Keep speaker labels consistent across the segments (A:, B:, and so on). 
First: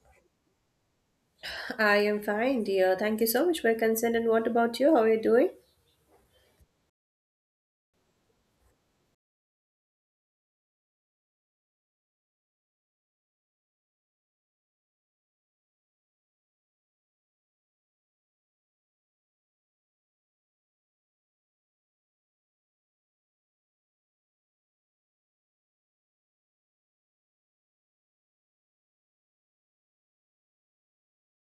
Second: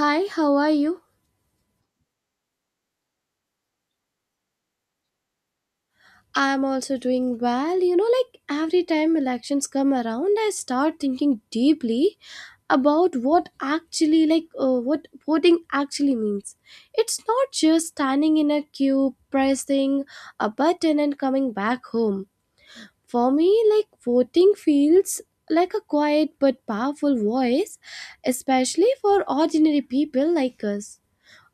A: Hi, how are you?
B: I am fine, dear. Thank you so much for your concern. And what about you? How are you doing?
A: I'm also doing well. You know, like every time elections come around, I start thinking deeply about what actually, like, what voting actually means. It's not just standing in a queue, pressing a button, and coming back home. For me, like, voting feels like a quiet but powerful voice, especially for ordinary people like us.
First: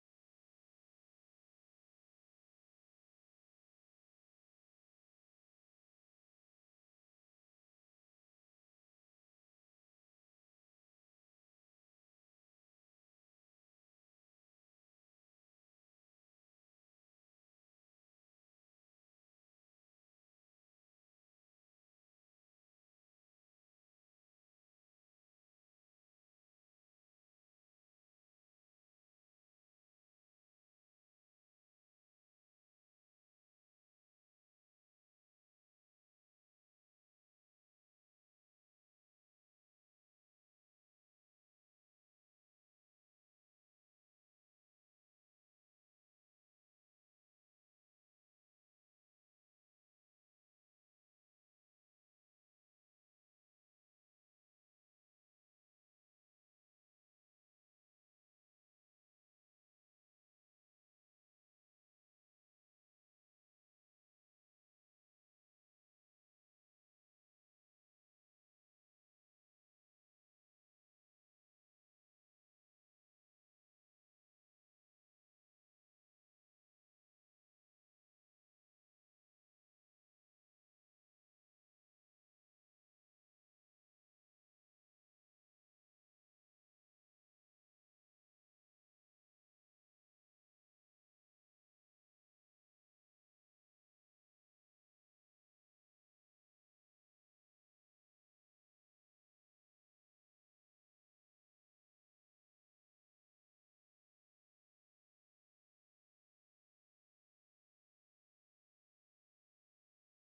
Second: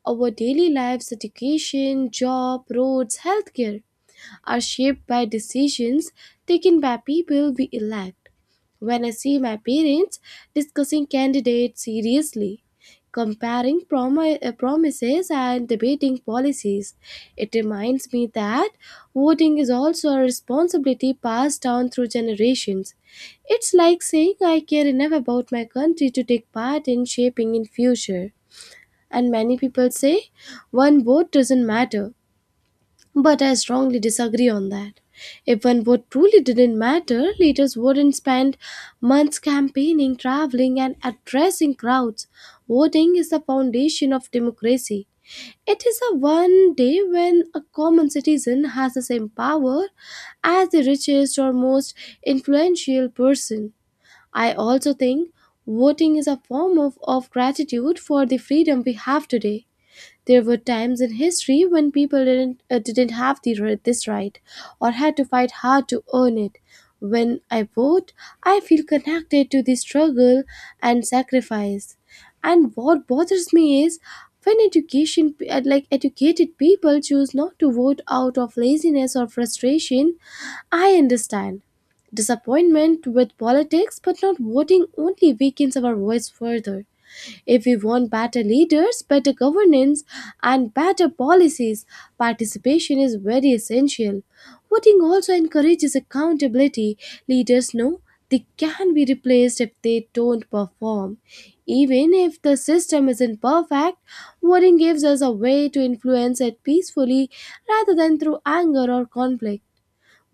A: Our daily lives, education, job, roads, healthcare are shaped by decisions taken by people we elect. When I see my parents discussing candidates seriously, comparing promises and debating policies, it reminds me that voting is also a responsibility passed down through generations. It's like saying I care enough about my country to take part in shaping in future. And many people say one vote doesn't matter, but I strongly disagree on that. If one vote truly didn't matter, leaders wouldn't spend months campaigning, traveling, and addressing crowds. Voting is the foundation of democracy. It is a one day when a common citizen has the same power as the richest or most influential person. I also think voting is a form of gratitude for the freedom we have today. There were times in history when people didn't have the, this right or had to fight hard to earn it. When I vote, I feel connected to the struggle and sacrifice. And what bothers me is when education, like educated people choose not to vote out of laziness or frustration. I understand disappointment with politics, but not voting only weakens our voice further. If we want better leaders, better governance, and better policies, participation is very essential. Voting also encourages accountability. Leaders know they can be replaced if they don't perform. Even if the system isn't perfect, voting gives us a way to influence it peacefully rather than through anger or conflict.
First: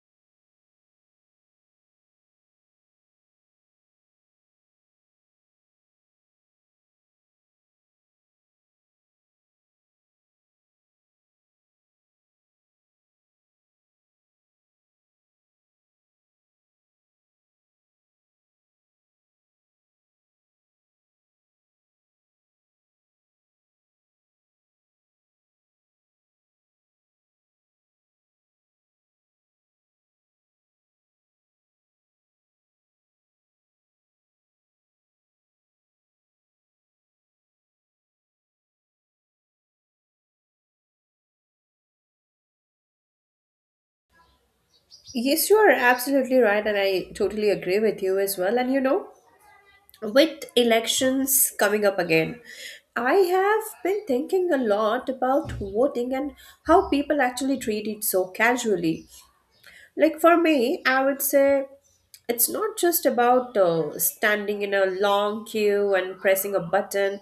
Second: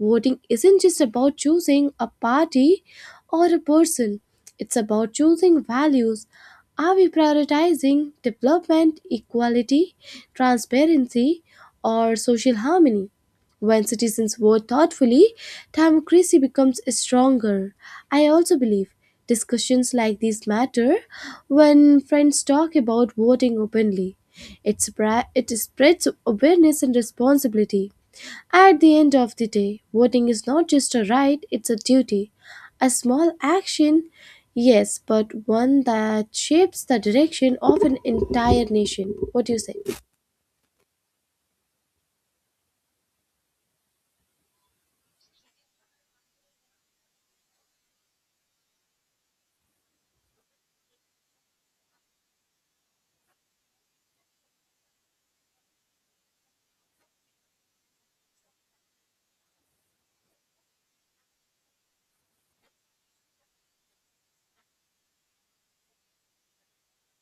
A: Voting isn't just about choosing a party or a person, it's about choosing values. Are we prioritizing development, equality, transparency, or social harmony? When citizens vote thoughtfully, democracy becomes stronger. I also believe discussions like these matter when friends talk about voting openly. It spreads awareness and responsibility. At the end of the day, voting is not just a right, it's a duty. A small action, yes, but one that shapes the direction of an entire nation. What do you say?
B: Yes, you are absolutely right, and I totally agree with you as well. And you know, with elections coming up again, I have been thinking a lot about voting and how people actually treat it so casually. Like for me, I would say it's not just about standing in a long queue and pressing a button.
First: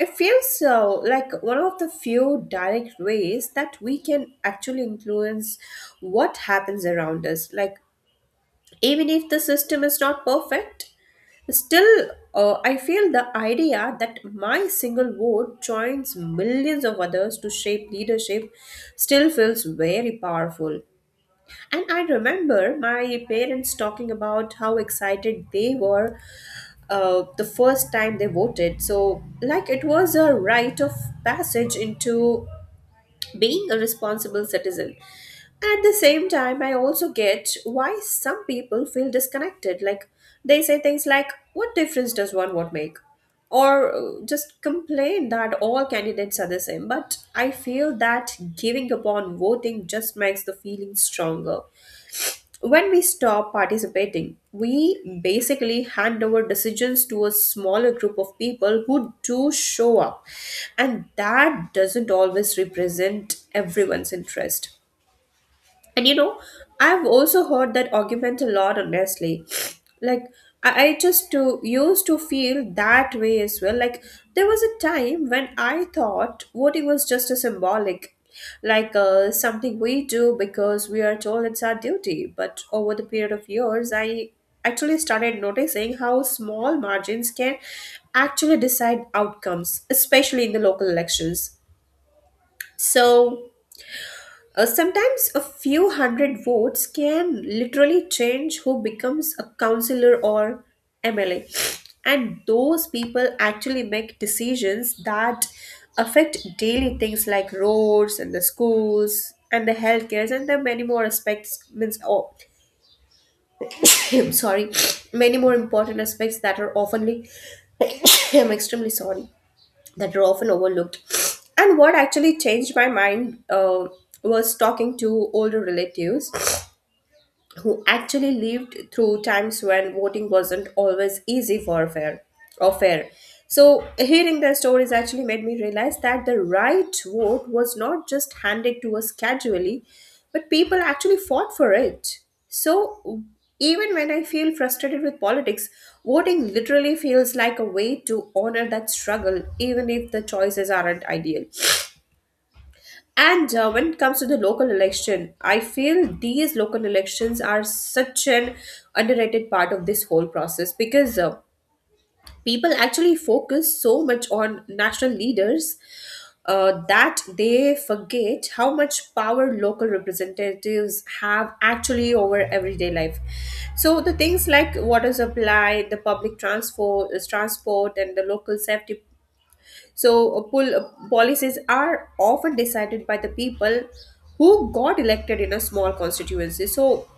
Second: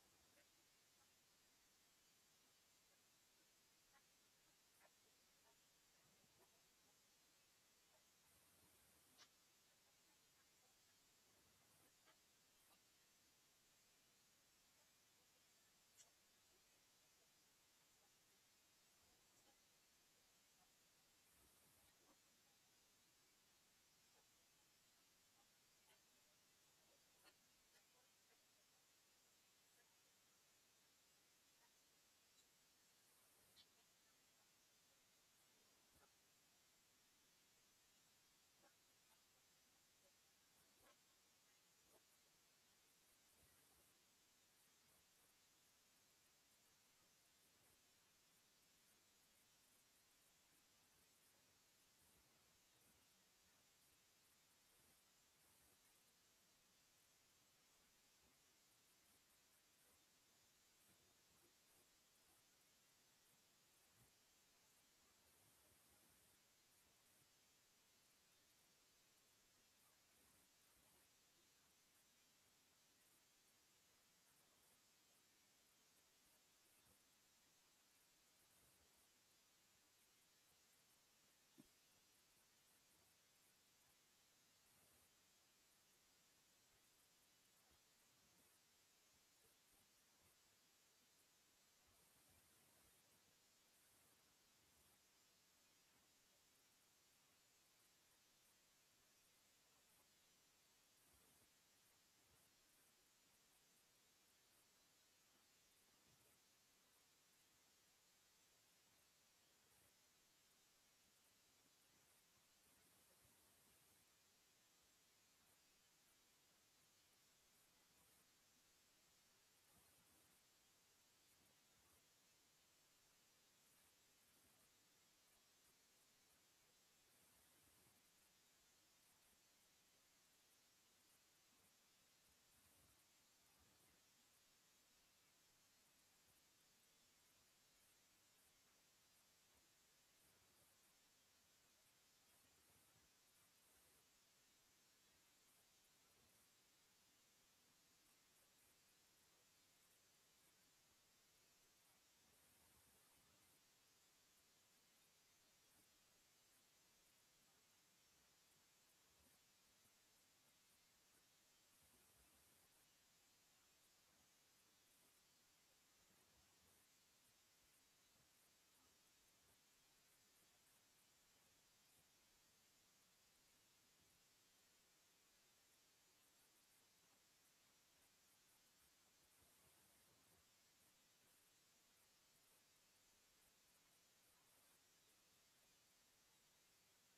B: It feels so like one of the few direct ways that we can actually influence what happens around us. Like, even if the system is not perfect, still, I feel the idea that my single vote joins millions of others to shape leadership still feels very powerful. And I remember my parents talking about how excited they were the first time they voted. So, like, it was a rite of passage into being a responsible citizen. At the same time, I also get why some people feel disconnected. Like, they say things like, "What difference does one vote make?" or just complain that all candidates are the same. But I feel that giving up on voting just makes the feeling stronger. When we stop participating, we basically hand over decisions to a smaller group of people who do show up, and that doesn't always represent everyone's interest. And you know, I've also heard that argument a lot, honestly. Like, used to feel that way as well. Like, there was a time when I thought voting was just a symbolic, something we do because we are told it's our duty. But over the period of years, I actually started noticing how small margins can actually decide outcomes, especially in the local elections. So, Sometimes a few hundred votes can literally change who becomes a councillor or MLA. And those people actually make decisions that affect daily things like roads and the schools and the healthcare and the many more aspects means oh I'm sorry, many more important aspects that are oftenly I'm extremely sorry, that are often overlooked. And what actually changed my mind was talking to older relatives who actually lived through times when voting wasn't always easy for fair or fair. So hearing their stories actually made me realize that the right vote was not just handed to us casually, but people actually fought for it. So even when I feel frustrated with politics, voting literally feels like a way to honor that struggle, even if the choices aren't ideal. And when it comes to the local election, I feel these local elections are such an underrated part of this whole process because people actually focus so much on national leaders that they forget how much power local representatives have actually over everyday life. So the things like water supply, the public transport, and the local safety, so, policies are often decided by the people who got elected in a small constituency. So,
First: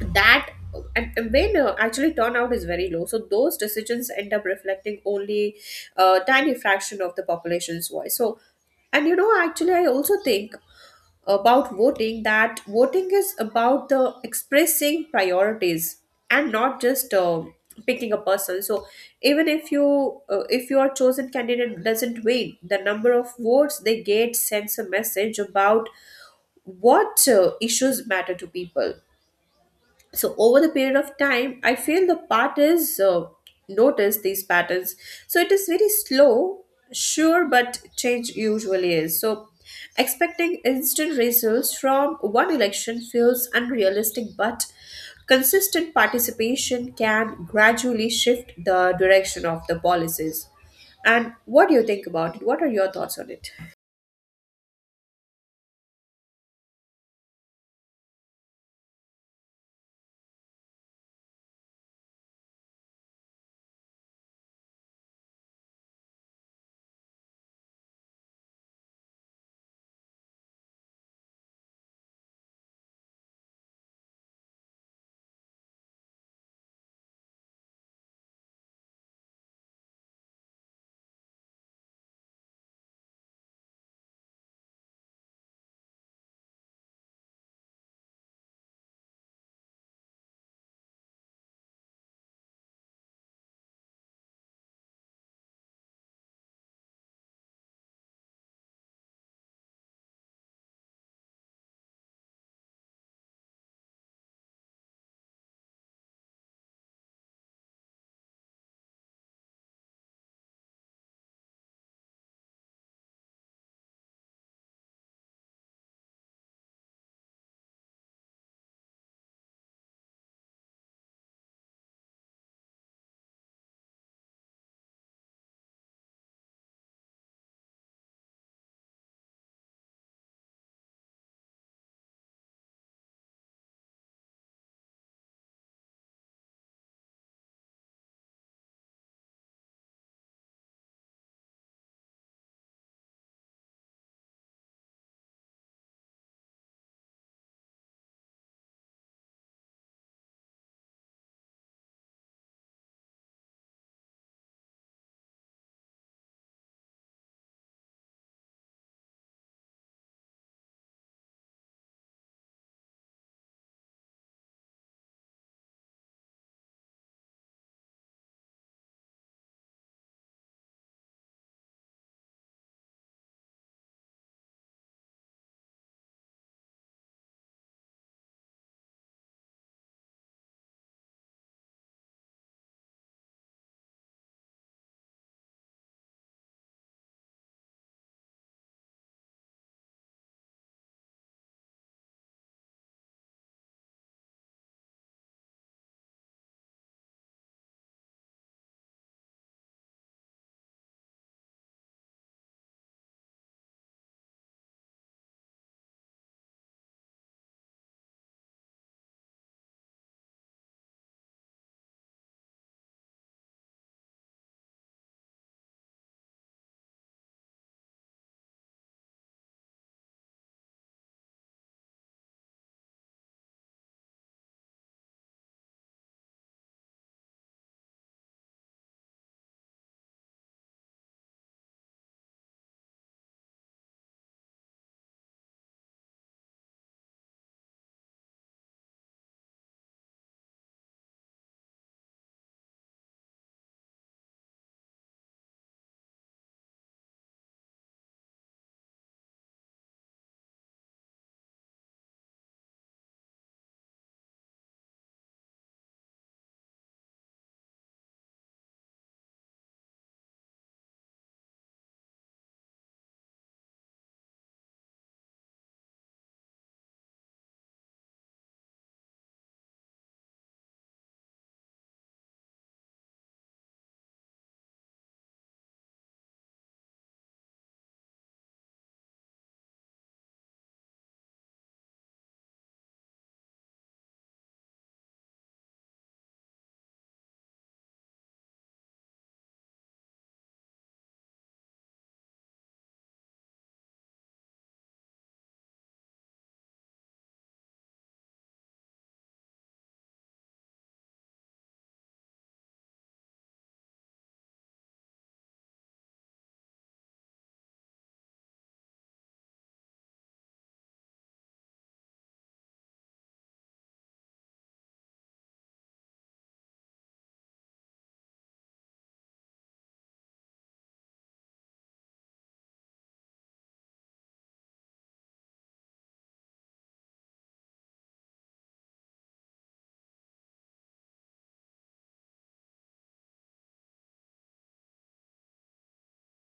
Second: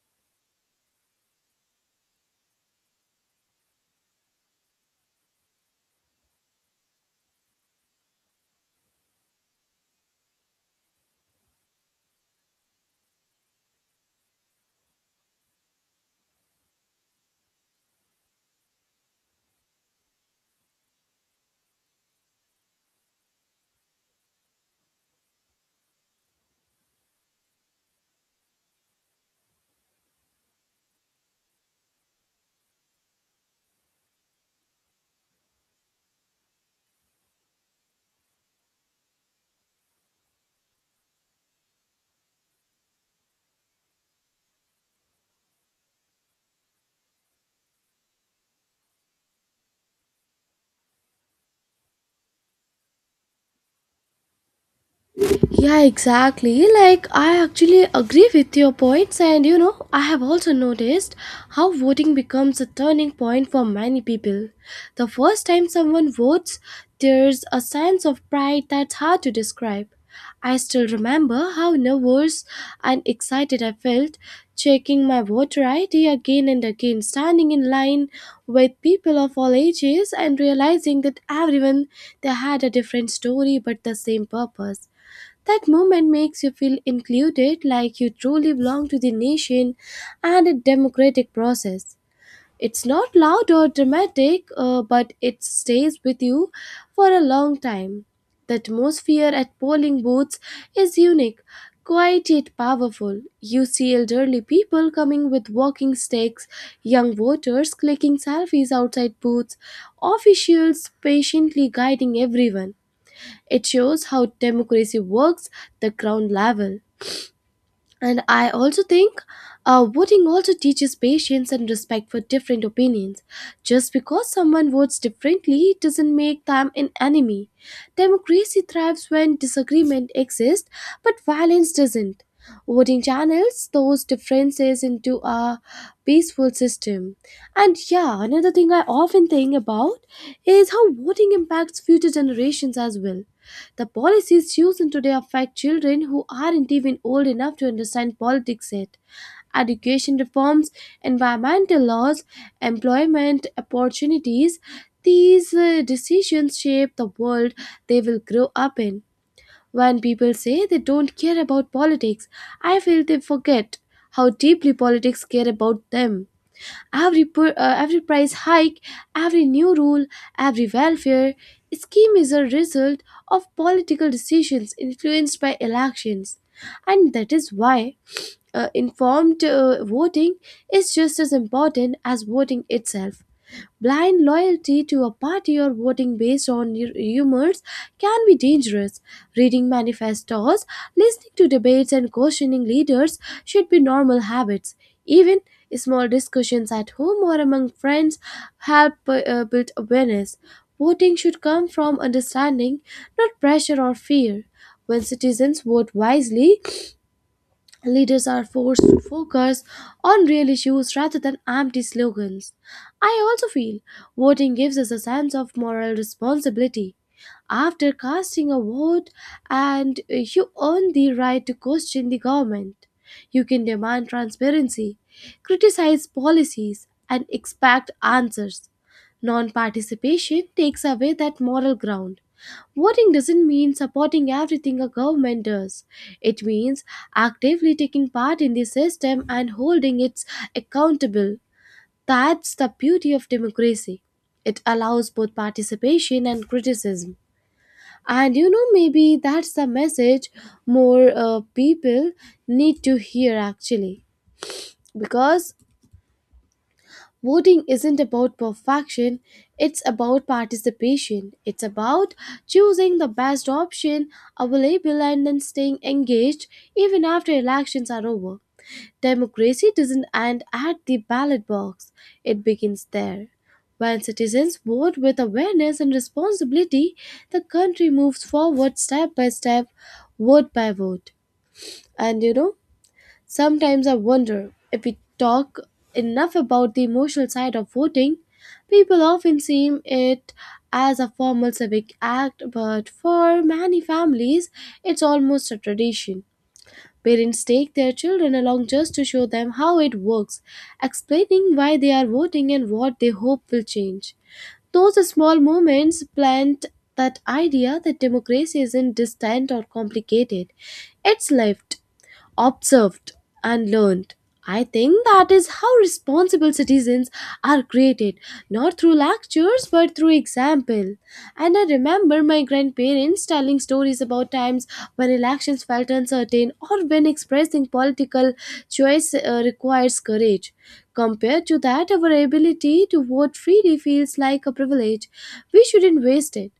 B: that and when actually turnout is very low, so those decisions end up reflecting only a tiny fraction of the population's voice. So, and you know, actually, I also think about voting, that voting is about the expressing priorities and not just picking a person. So even if your chosen candidate doesn't win, the number of votes they get sends a message about what issues matter to people. So over the period of time, I feel the part is notice these patterns. So it is very slow, sure, but change usually is. So expecting instant results from one election feels unrealistic, but consistent participation can gradually shift the direction of the policies. And what do you think about it? What are your thoughts on it?
A: Yeah, exactly. Like, I actually agree with your points, and you know, I have also noticed how voting becomes a turning point for many people. The first time someone votes, there's a sense of pride that's hard to describe. I still remember how nervous and excited I felt checking my voter ID again and again, standing in line with people of all ages and realizing that everyone they had a different story but the same purpose. That moment makes you feel included, like you truly belong to the nation and a democratic process. It's not loud or dramatic, but it stays with you for a long time. The atmosphere at polling booths is unique, quiet yet powerful. You see elderly people coming with walking sticks, young voters clicking selfies outside booths, officials patiently guiding everyone. It shows how democracy works the ground level. And I also think voting also teaches patience and respect for different opinions. Just because someone votes differently doesn't make them an enemy. Democracy thrives when disagreement exists, but violence doesn't. Voting channels those differences into a peaceful system. And yeah, another thing I often think about is how voting impacts future generations as well. The policies chosen today affect children who aren't even old enough to understand politics yet. Education reforms, environmental laws, employment opportunities, these decisions shape the world they will grow up in. When people say they don't care about politics, I feel they forget how deeply politics care about them. Every price hike, every new rule, every welfare scheme is a result of political decisions influenced by elections. And that is why informed voting is just as important as voting itself. Blind loyalty to a party or voting based on rumors can be dangerous. Reading manifestos, listening to debates, and questioning leaders should be normal habits. Even small discussions at home or among friends help build awareness. Voting should come from understanding, not pressure or fear. When citizens vote wisely, leaders are forced to focus on real issues rather than empty slogans. I also feel voting gives us a sense of moral responsibility. After casting a vote, and you earn the right to question the government. You can demand transparency, criticize policies, and expect answers. Non participation takes away that moral ground. Voting doesn't mean supporting everything a government does. It means actively taking part in the system and holding it accountable. That's the beauty of democracy. It allows both participation and criticism. And you know, maybe that's the message more people need to hear actually. Because voting isn't about perfection, it's about participation. It's about choosing the best option available and then staying engaged even after elections are over. Democracy doesn't end at the ballot box, it begins there. When citizens vote with awareness and responsibility, the country moves forward step by step, vote by vote. And you know, sometimes I wonder if we talk enough about the emotional side of voting. People often see it as a formal civic act, but for many families, it's almost a tradition. Parents take their children along just to show them how it works, explaining why they are voting and what they hope will change. Those small moments plant that idea that democracy isn't distant or complicated. It's lived, observed, and learned. I think that is how responsible citizens are created, not through lectures but through example. And I remember my grandparents telling stories about times when elections felt uncertain or when expressing political choice requires courage. Compared to that, our ability to vote freely feels like a privilege. We shouldn't waste it.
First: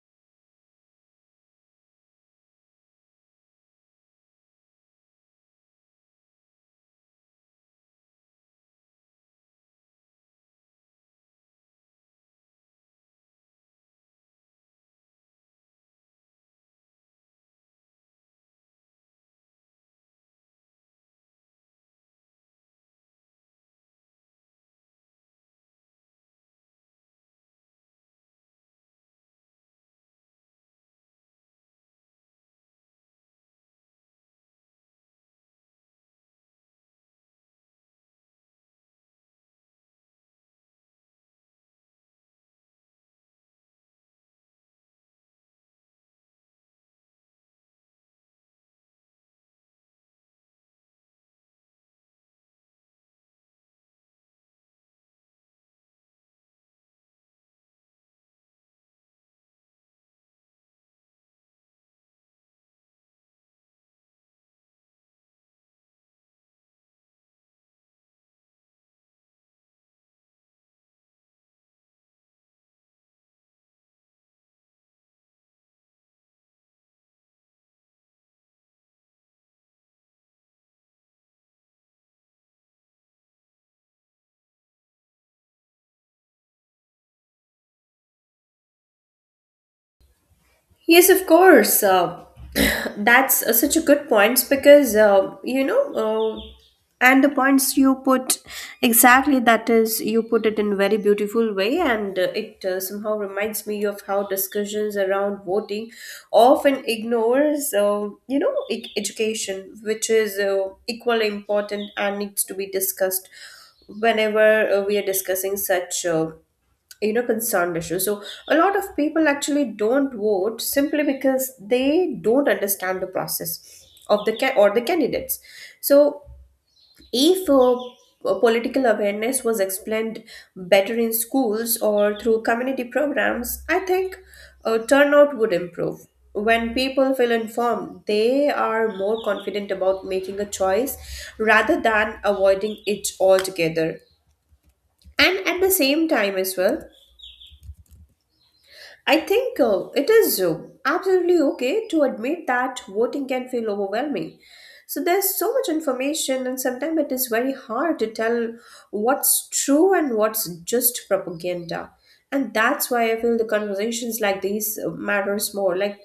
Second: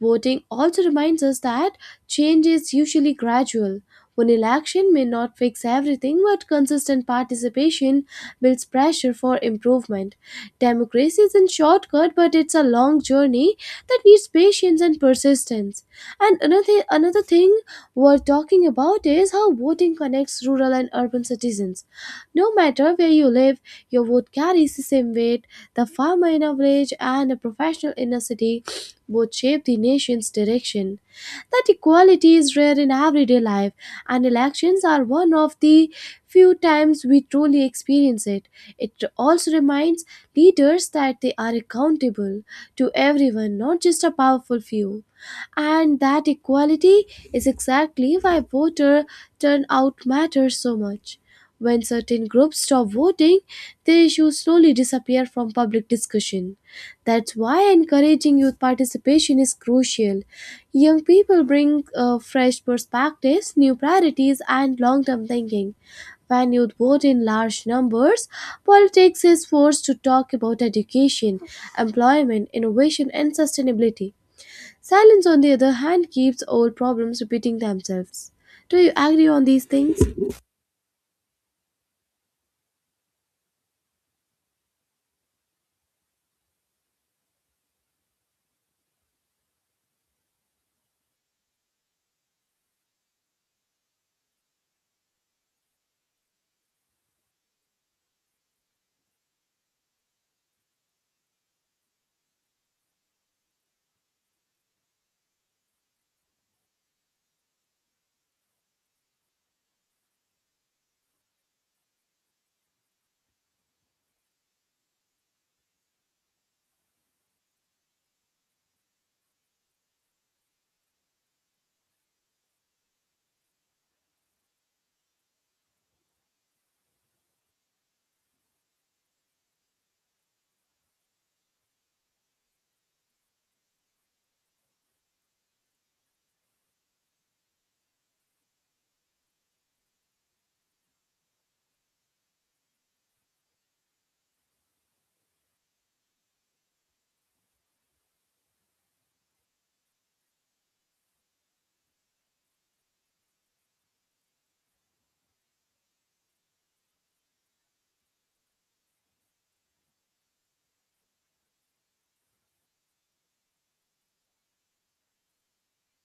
A: Voting also reminds us that change is usually gradual. One election may not fix everything, but consistent participation builds pressure for improvement. Democracy isn't shortcut, but it's a long journey that needs patience and persistence. And another thing worth talking about is how voting connects rural and urban citizens. No matter where you live, your vote carries the same weight. The farmer in a village and a professional in a city both shape the nation's direction. That equality is rare in everyday life, and elections are one of the few times we truly experience it. It also reminds leaders that they are accountable to everyone, not just a powerful few. And that equality is exactly why voter turnout matters so much. When certain groups stop voting, the issue slowly disappears from public discussion. That's why encouraging youth participation is crucial. Young people bring fresh perspectives, new priorities, and long term thinking. When youth vote in large numbers, politics is forced to talk about education, employment, innovation, and sustainability. Silence, on the other hand, keeps old problems repeating themselves. Do you agree on these things?
B: Yes, of course. That's such a good point because you know, and the points you put, exactly, that is, you put it in a very beautiful way, and it somehow reminds me of how discussions around voting often ignores you know, education, which is equally important and needs to be discussed whenever we are discussing such. You know, concerned issue. So a lot of people actually don't vote simply because they don't understand the process of the ca- or the candidates. So if political awareness was explained better in schools or through community programs, I think turnout would improve. When people feel informed, they are more confident about making a choice rather than avoiding it altogether. And at the same time as well, I think it is absolutely okay to admit that voting can feel overwhelming. So there's so much information, and sometimes it is very hard to tell what's true and what's just propaganda. And that's why I feel the conversations like these matters more, like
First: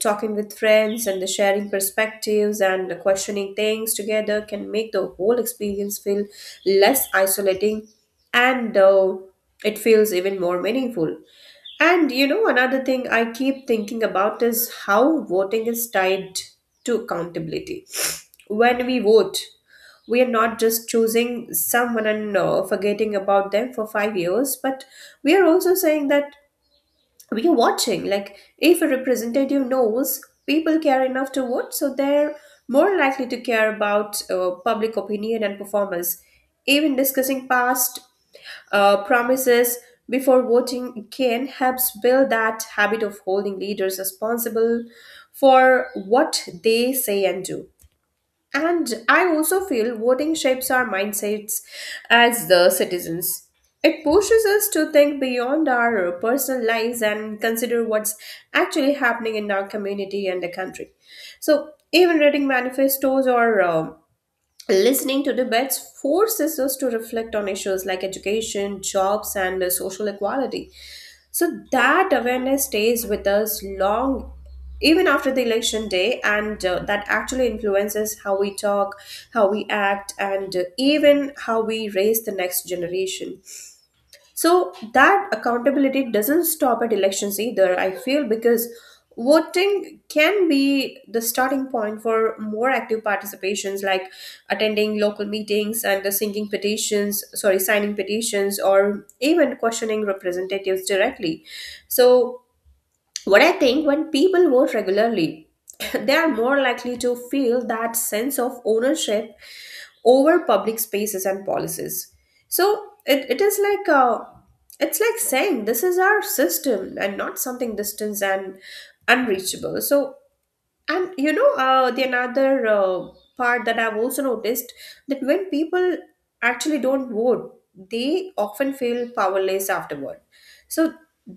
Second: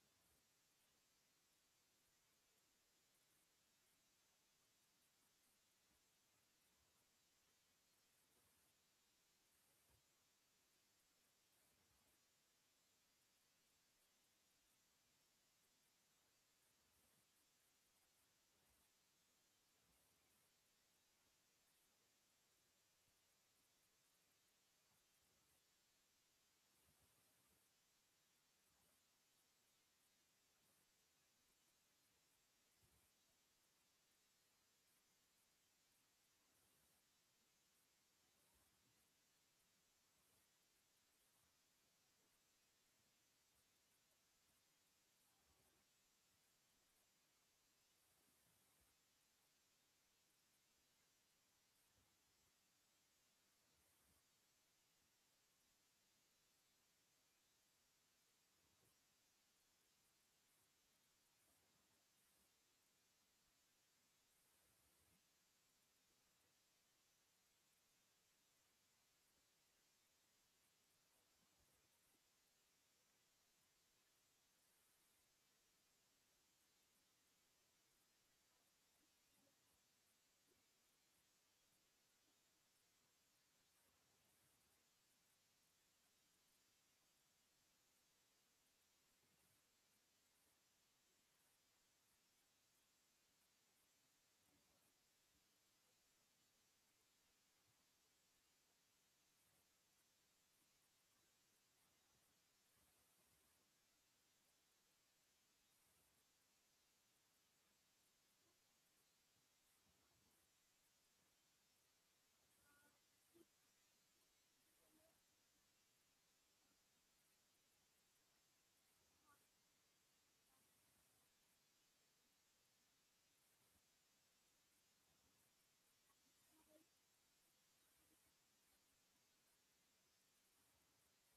B: talking with friends and the sharing perspectives and the questioning things together can make the whole experience feel less isolating, and it feels even more meaningful. And you know, another thing I keep thinking about is how voting is tied to accountability. When we vote, we are not just choosing someone and forgetting about them for 5 years, but we are also saying that we are watching. Like, if a representative knows people care enough to vote, so they're more likely to care about public opinion and performance. Even discussing past promises before voting can help build that habit of holding leaders responsible for what they say and do. And I also feel voting shapes our mindsets as the citizens. It pushes us to think beyond our personal lives and consider what's actually happening in our community and the country. So, even reading manifestos or listening to debates forces us to reflect on issues like education, jobs, and social equality. So that awareness stays with us long, even after the election day, and that actually influences how we talk, how we act, and even how we raise the next generation. So that accountability doesn't stop at elections either, I feel, because voting can be the starting point for more active participations like attending local meetings and the signing petitions or even questioning representatives directly. So what I think, when people vote regularly, they are more likely to feel that sense of ownership over public spaces and policies. So it is like it's like saying this is our system and not something distant and unreachable. So and you know, the another part that I've also noticed, that when people actually don't vote, they often feel powerless afterward. So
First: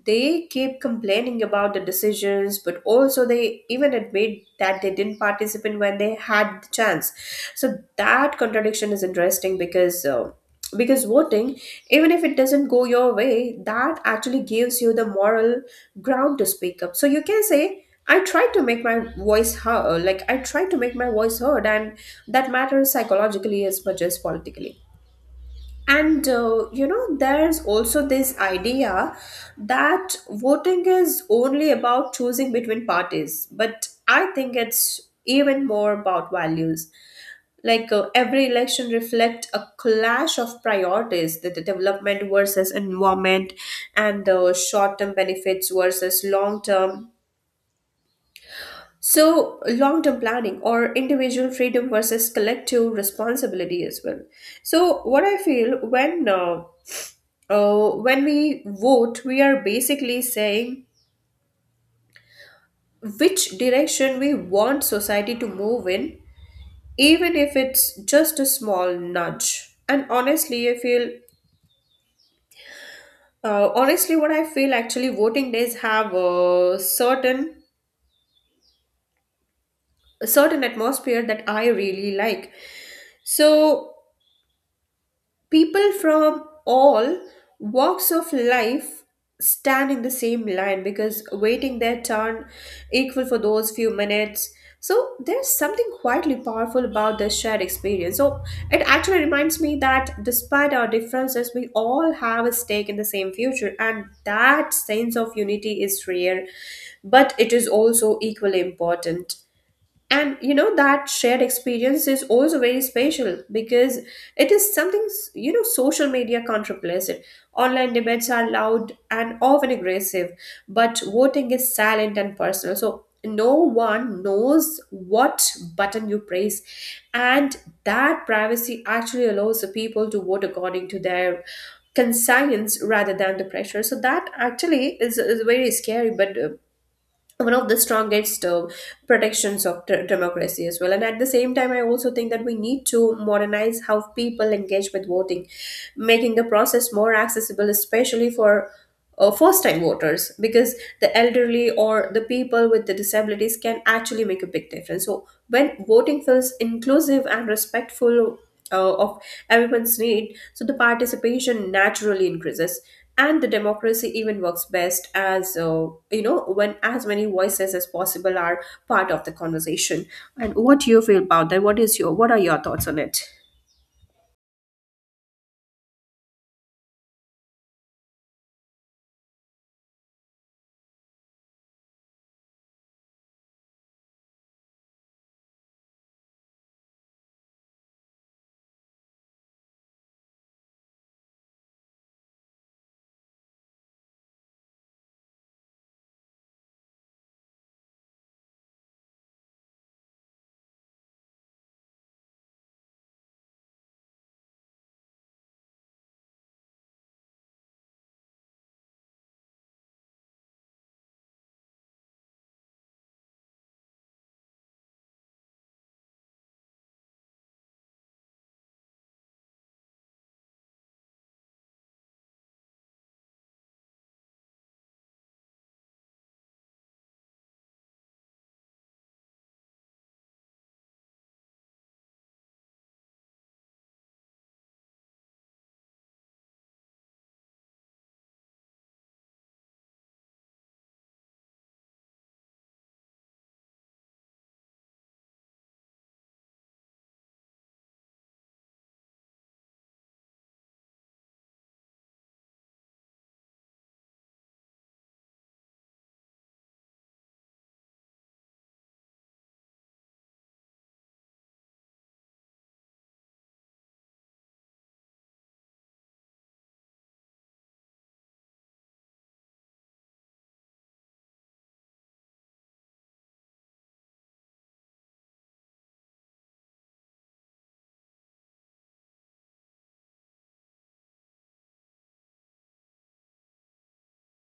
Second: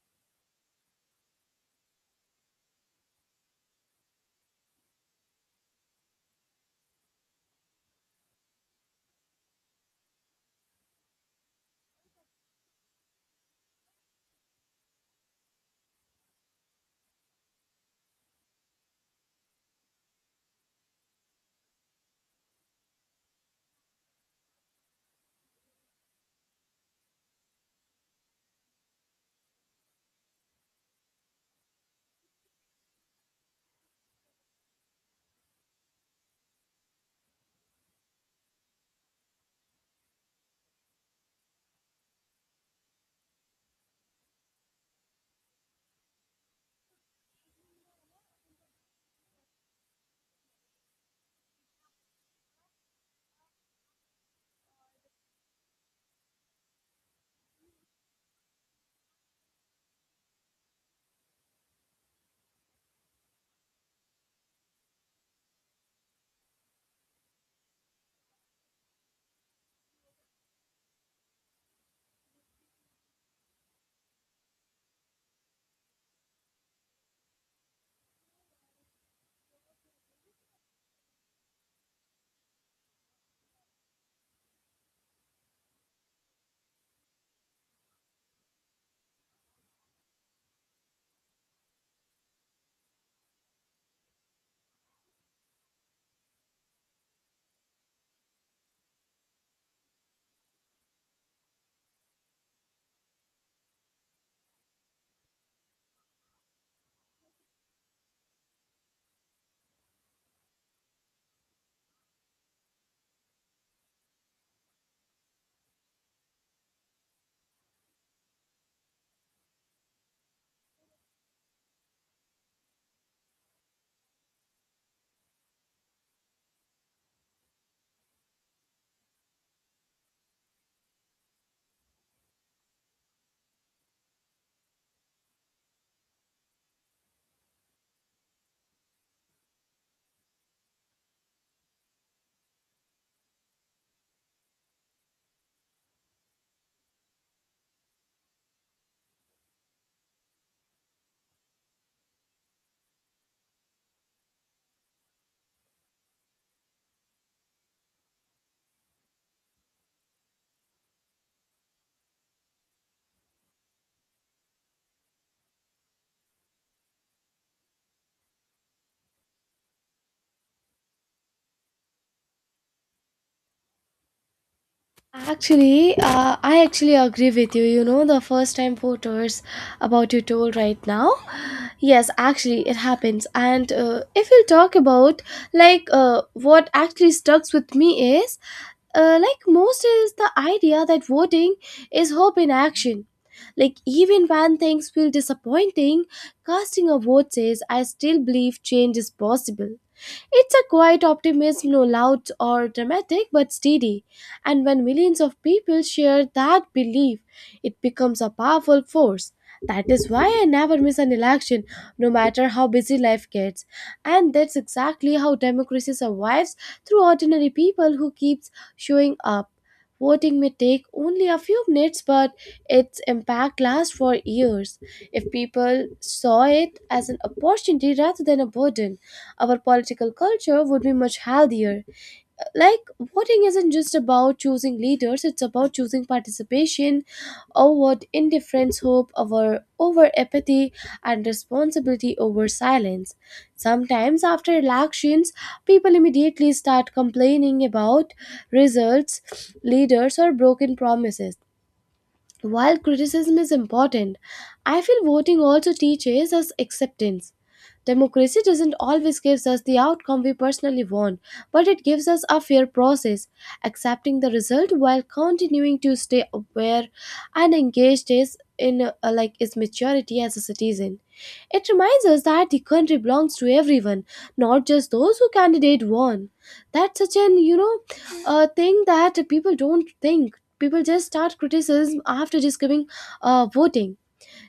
B: they keep complaining about the decisions, but also they even admit that they didn't participate when they had the chance. So that contradiction is interesting, because voting, even if it doesn't go your way, that actually gives you the moral ground to speak up. So you can say, I tried to make my voice heard, and that matters psychologically as much as politically. And you know, there's also this idea that voting is only about choosing between parties, but I think it's even more about values. Like every election reflect a clash of priorities, the development versus environment, and the short-term benefits versus long-term. So long-term planning or individual freedom versus collective responsibility as well. So what I feel, when we vote, we are basically saying which direction we want society to move in, even if it's just a small nudge. And honestly, I feel actually voting days have a certain atmosphere that I really like. So people from all walks of life stand in the same line because waiting their turn equal for those few minutes, so there's something quietly powerful about this shared experience. So it actually reminds me that despite our differences, we all have a stake in the same future, and that sense of unity is rare but it is also equally important. And you know that shared experience is also very special because it is something social media can't replace it. Online debates are loud and often aggressive, but voting is silent and personal, so no one knows what button you press. And that privacy actually allows the people to vote according to their conscience rather than the pressure. So that actually is very scary but one of the strongest protections of democracy as well. And at the same time, I also think that we need to modernize how people engage with voting, making the process more accessible, especially for first time voters, because the elderly or the people with the disabilities can actually make a big difference. So when voting feels inclusive and respectful of everyone's need, so the participation naturally increases, and the democracy even works best as you know, when as many voices as possible are part of the conversation. And what do you feel about that? What is your, what are your thoughts on it?
A: Actually, I actually agree with you. You know, the first time voters about you told right now. Yes, actually, it happens. And if we talk about like what actually stucks with me is like most is the idea that voting is hope in action. Like even when things feel disappointing, casting a vote says I still believe change is possible. It's a quiet optimism, no loud or dramatic, but steady. And when millions of people share that belief, it becomes a powerful force. That is why I never miss an election, no matter how busy life gets. And that's exactly how democracy survives through ordinary people who keeps showing up. Voting may take only a few minutes, but its impact lasts for years. If people saw it as an opportunity rather than a burden, our political culture would be much healthier. Like, voting isn't just about choosing leaders, it's about choosing participation over indifference, hope over apathy, and responsibility over silence. Sometimes, after elections, people immediately start complaining about results, leaders, or broken promises. While criticism is important, I feel voting also teaches us acceptance. Democracy doesn't always give us the outcome we personally want, but it gives us a fair process. Accepting the result while continuing to stay aware and engaged is in like is maturity as a citizen. It reminds us that the country belongs to everyone, not just those who candidate won. That's such an you know thing that people don't think, people just start criticism after discovering voting.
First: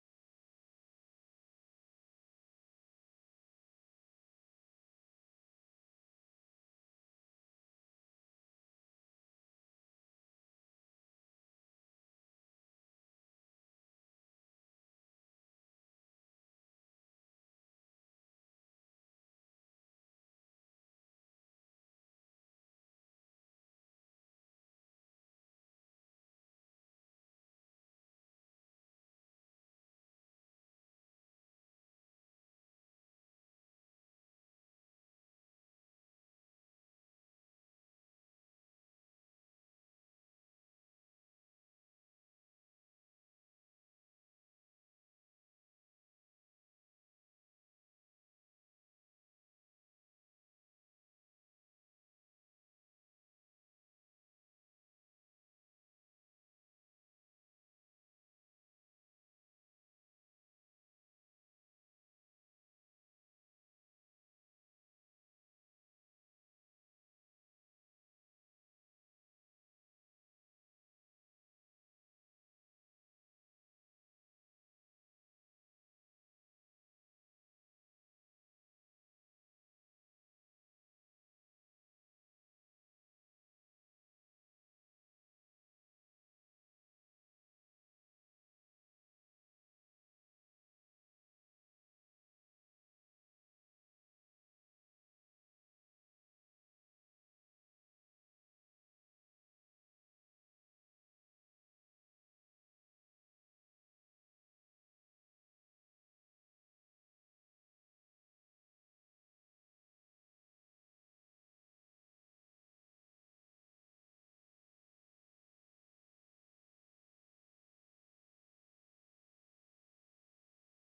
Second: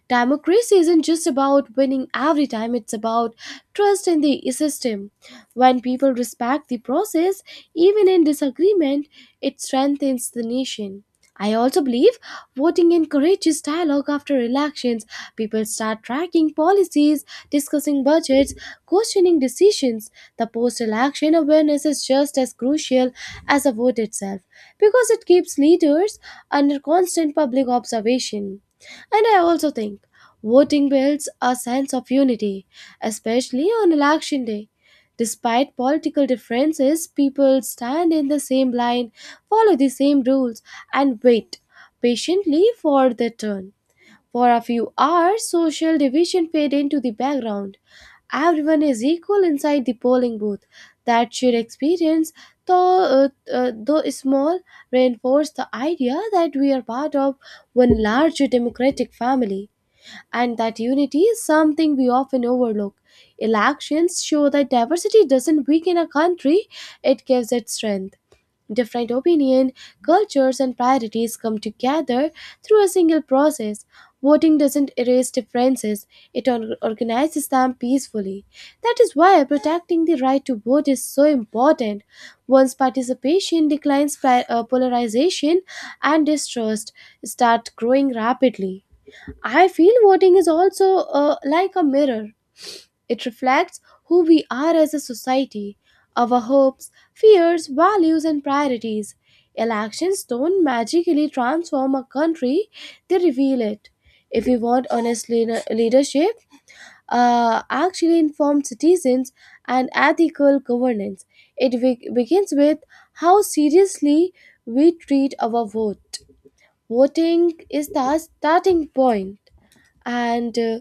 A: Democracy isn't just about winning every time, it's about trust in the system. When people respect the process, even in disagreement, it strengthens the nation. I also believe voting encourages dialogue after elections. People start tracking policies, discussing budgets, questioning decisions. The post election awareness is just as crucial as the vote itself because it keeps leaders under constant public observation. And I also think voting builds a sense of unity, especially on election day. Despite political differences, people stand in the same line, follow the same rules, and wait patiently for their turn. For a few hours, social division fade into the background. Everyone is equal inside the polling booth. That shared experience, though small, reinforced the idea that we are part of one large democratic family, and that unity is something we often overlook. Elections show that diversity doesn't weaken a country, it gives it strength. Different opinion, cultures, and priorities come together through a single process. Voting doesn't erase differences, it organizes them peacefully. That is why protecting the right to vote is so important. Once participation declines, polarization and distrust start growing rapidly. I feel voting is also like a mirror. It reflects who we are as a society, our hopes, fears, values, and priorities. Elections don't magically transform a country, they reveal it. If we want honest leadership, actually informed citizens, and ethical governance, it begins with how seriously we treat our vote. Voting is the starting point, and uh,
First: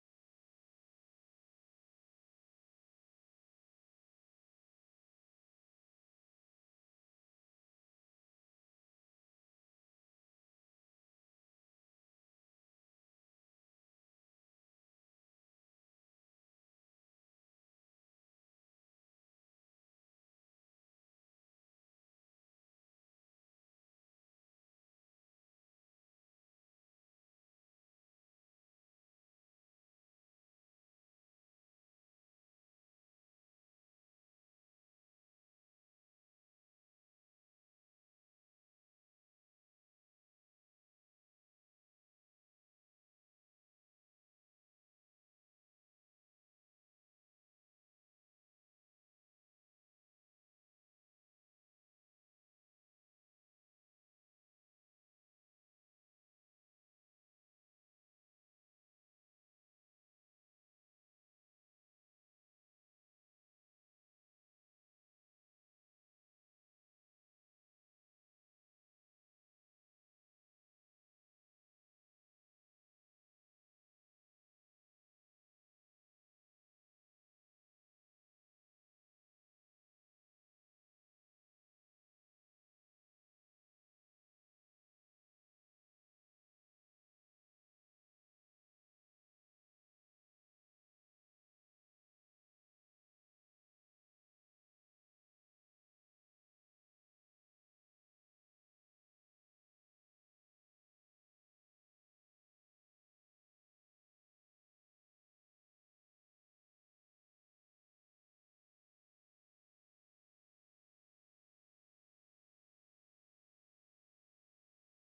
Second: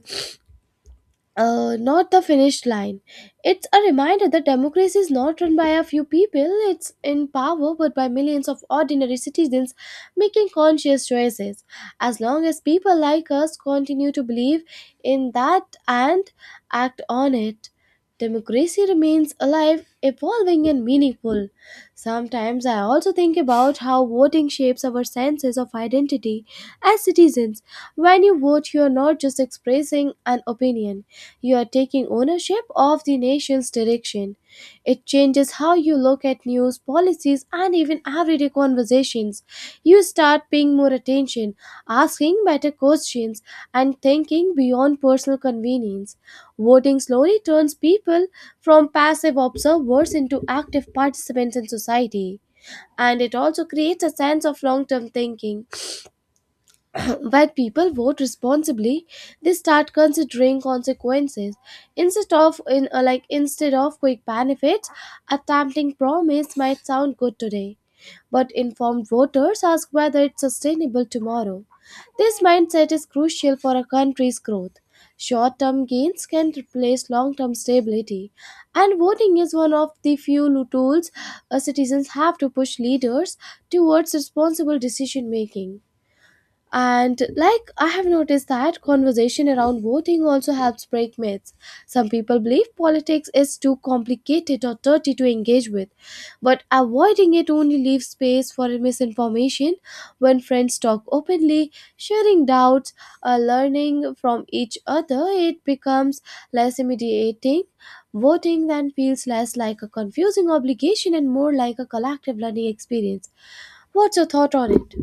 A: uh, not the finish line. It's a reminder that democracy is not run by a few people, it's in power, but by millions of ordinary citizens making conscious choices. As long as people like us continue to believe in that and act on it, democracy remains alive, evolving, and meaningful. Sometimes I also think about how voting shapes our senses of identity as citizens. When you vote, you are not just expressing an opinion, you are taking ownership of the nation's direction. It changes how you look at news, policies, and even everyday conversations. You start paying more attention, asking better questions, and thinking beyond personal convenience. Voting slowly turns people from passive observers into active participants in society. And it also creates a sense of long term thinking. When people vote responsibly, they start considering consequences instead of quick benefits. A tempting promise might sound good today, but informed voters ask whether it's sustainable tomorrow. This mindset is crucial for a country's growth. Short-term gains can replace long-term stability, and voting is one of the few tools citizens have to push leaders towards responsible decision making. And like I have noticed that conversation around voting also helps break myths. Some people believe politics is too complicated or dirty to engage with, but avoiding it only leaves space for misinformation. When friends talk openly, sharing doubts, learning from each other, it becomes less intimidating. Voting then feels less like a confusing obligation and more like a collective learning experience. What's your thought on it?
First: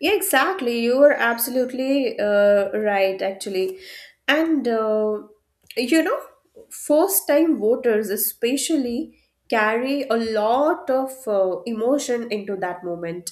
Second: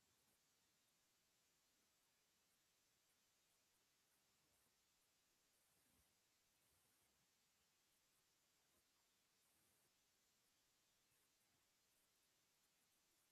B: Yeah, exactly, you are absolutely right actually. And you know, first time voters especially carry a lot of emotion into that moment,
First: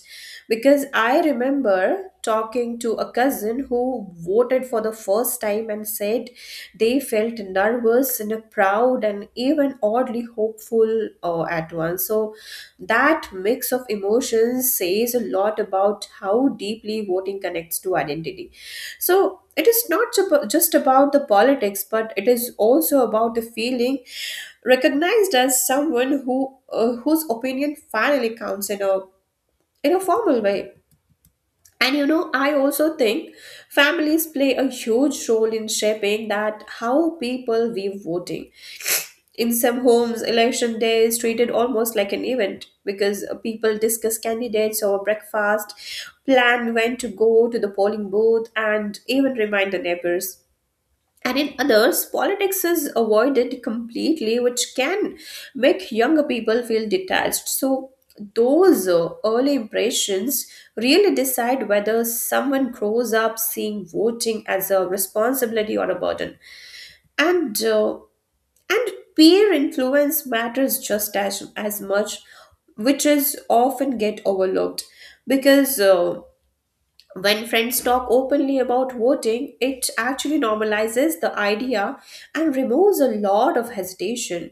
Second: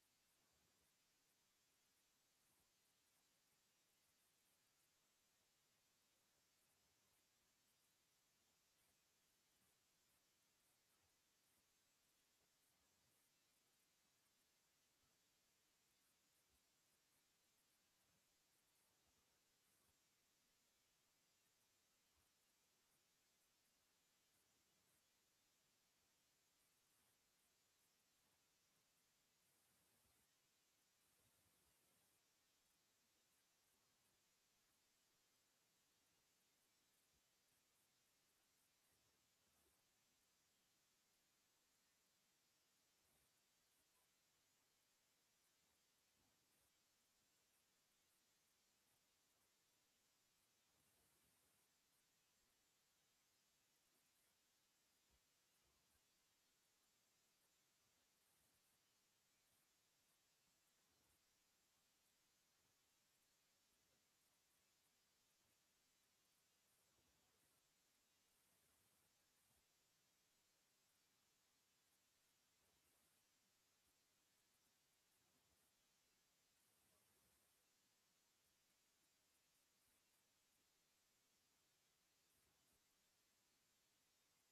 B: because I remember talking to a cousin who voted for the first time and said they felt nervous and proud and even oddly hopeful at once. So that mix of emotions says a lot about how deeply voting connects to identity. So it is not just about the politics, but it is also about the feeling recognized as someone who whose opinion finally counts in a, in a formal way. And you know, I also think families play a huge role in shaping that how people view voting. In some homes, election day is treated almost like an event, because people discuss candidates over breakfast, plan when to go to the polling booth, and even remind the neighbors. And in others, politics is avoided completely, which can make younger people feel detached. So those early impressions really decide whether someone grows up seeing voting as a responsibility or a burden. And uh, and peer influence matters just as much, which is often get overlooked, because when friends talk openly about voting, it actually normalizes the idea and removes a lot of hesitation.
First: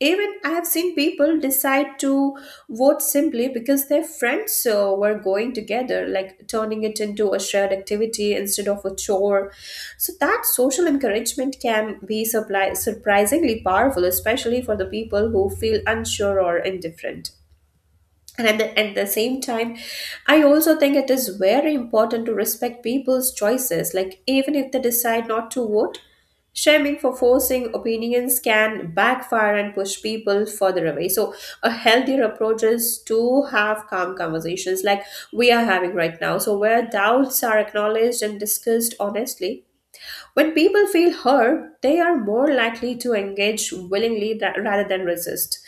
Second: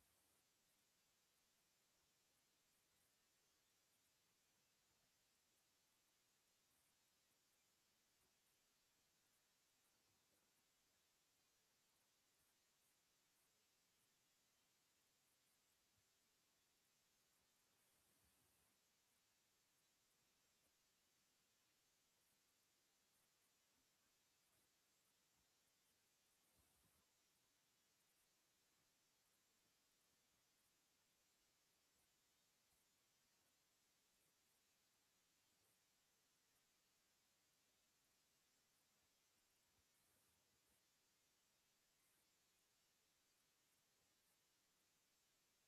B: Even I have seen people decide to vote simply because their friends were going together, like turning it into a shared activity instead of a chore. So that social encouragement can be surprisingly powerful, especially for the people who feel unsure or indifferent. And at the same time, I also think it is very important to respect people's choices. Like, even if they decide not to vote, shaming for forcing opinions can backfire and push people further away. So a healthier approach is to have calm conversations like we are having right now. So, where doubts are acknowledged and discussed honestly. When people feel heard, they are more likely to engage willingly rather than resist.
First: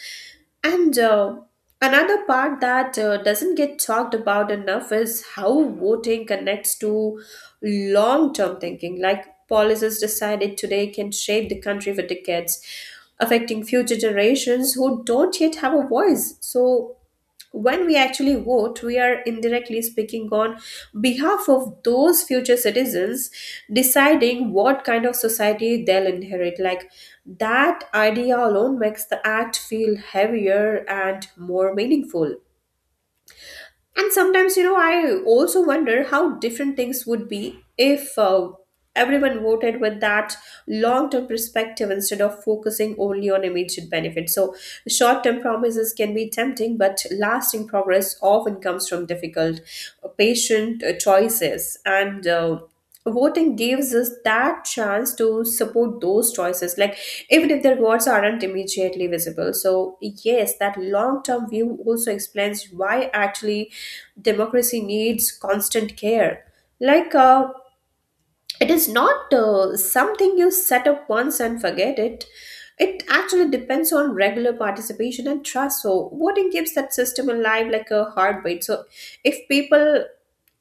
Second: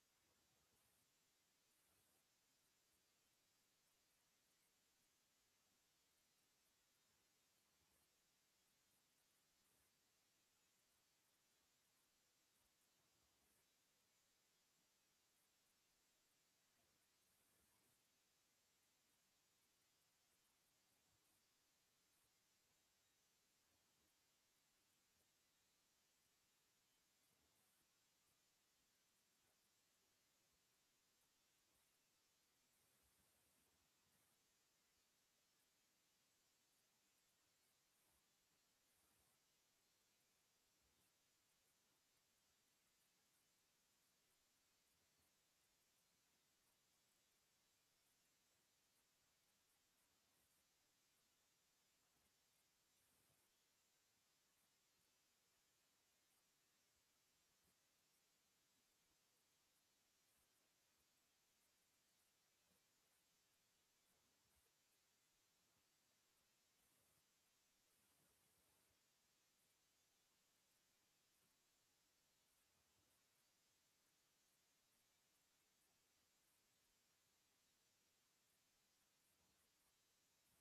B: And another part that doesn't get talked about enough is how voting connects to long term thinking. Like policies decided today can shape the country for decades, affecting future generations who don't yet have a voice. So when we actually vote, we are indirectly speaking on behalf of those future citizens, deciding what kind of society they'll inherit. Like that idea alone makes the act feel heavier and more meaningful. And sometimes, you know, I also wonder how different things would be if everyone voted with that long term perspective instead of focusing only on immediate benefits. So short term promises can be tempting, but lasting progress often comes from difficult, patient choices. And voting gives us that chance to support those choices, like even if the rewards aren't immediately visible. So yes, that long term view also explains why actually democracy needs constant care. Like it is not something you set up once and forget it. It actually depends on regular participation and trust. So voting keeps that system alive like a heartbeat. So if people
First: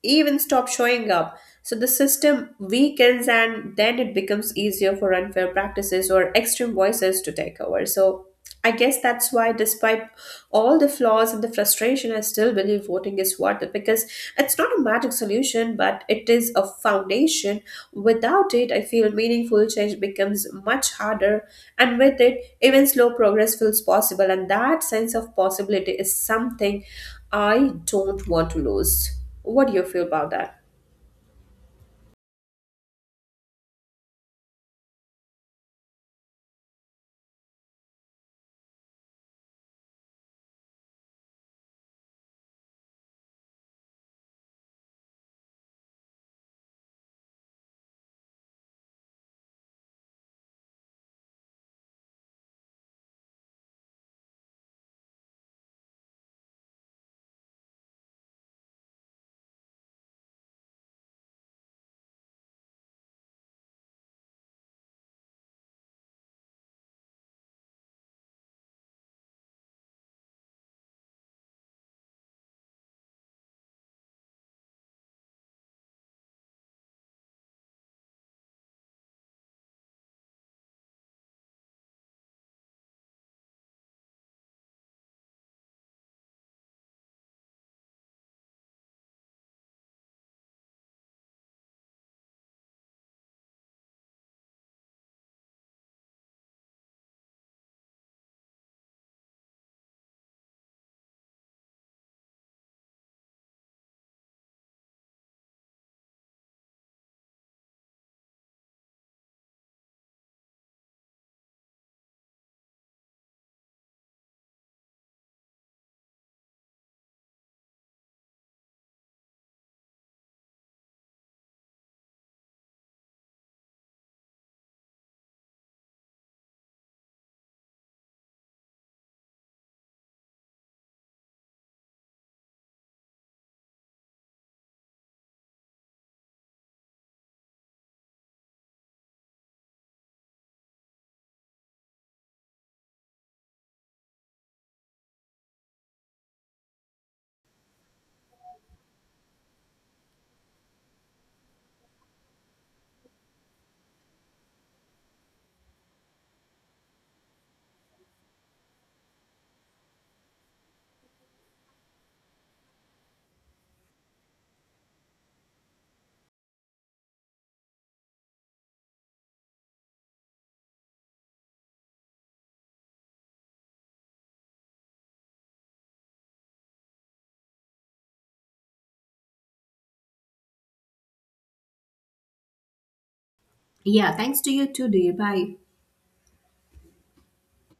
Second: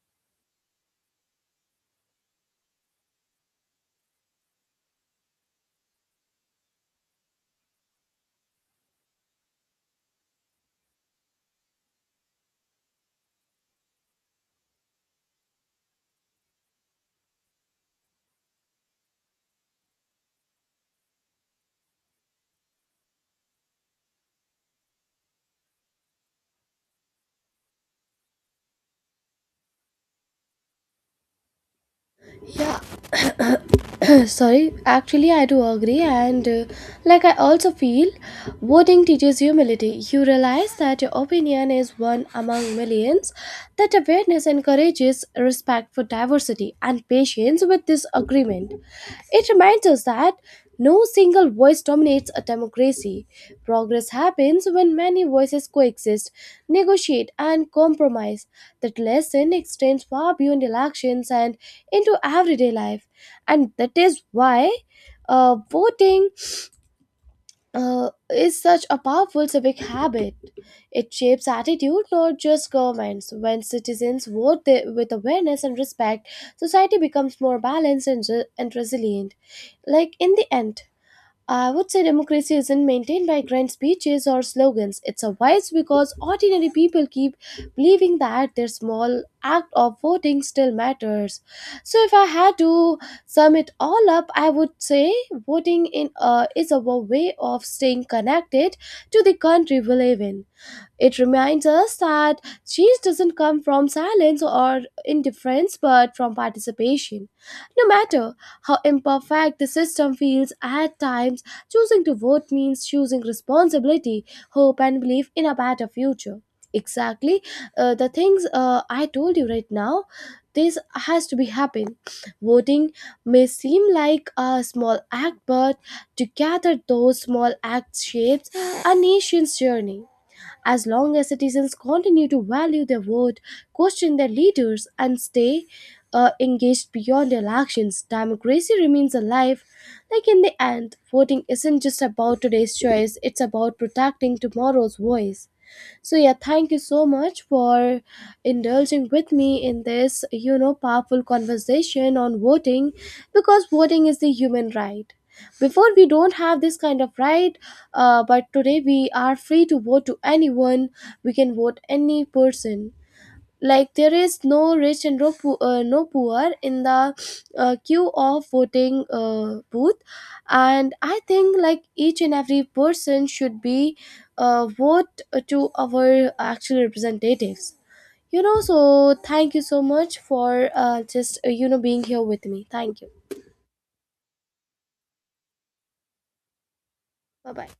B: even stop showing up, so the system weakens, and then it becomes easier for unfair practices or extreme voices to take over. So I guess that's why, despite all the flaws and the frustration, I still believe voting is worth it, because it's not a magic solution, but it is a foundation. Without it, I feel meaningful change becomes much harder, and with it, even slow progress feels possible. And that sense of possibility is something I don't want to lose. What do you feel about that?
A: Yeah, sorry, actually I do agree, and like I also feel voting teaches humility. You realize that your opinion is one among millions. That awareness encourages respect for diversity and patience with disagreement. It reminds us that no single voice dominates a democracy. Progress happens when many voices coexist, negotiate, and compromise. That lesson extends far beyond elections and into everyday life. And that is why voting is such a powerful civic habit. It shapes attitude, not just governments. When citizens vote with awareness and respect, society becomes more balanced and, and resilient. Like in the end, I would say democracy isn't maintained by grand speeches or slogans. It's a vice because ordinary people keep believing that their small act of voting still matters. So, if I had to sum it all up, I would say voting in is a way of staying connected to the country we live in. It reminds us that change doesn't come from silence or indifference, but from participation. No matter how imperfect the system feels at times, choosing to vote means choosing responsibility, hope, and belief in a better future. Exactly, the things I told you right now, this has to be happen. Voting may seem like a small act, but together those small acts shapes a nation's journey. As long as citizens continue to value their vote, question their leaders, and stay engaged beyond elections, democracy remains alive. Like in the end, voting isn't just about today's choice, it's about protecting tomorrow's voice. So yeah, thank you so much for indulging with me in this, you know, powerful conversation on voting, because voting is the human right. Before we don't have this kind of right, but today we are free to vote to anyone. We can vote any person, like there is no rich and no, no poor in the queue of voting booth, and I think like each and every person should be vote to our actual representatives, you know. So thank you so much for just you know, being here with me. Thank you.
B: Yeah, thanks to you too, dear. Bye.
A: Bye bye.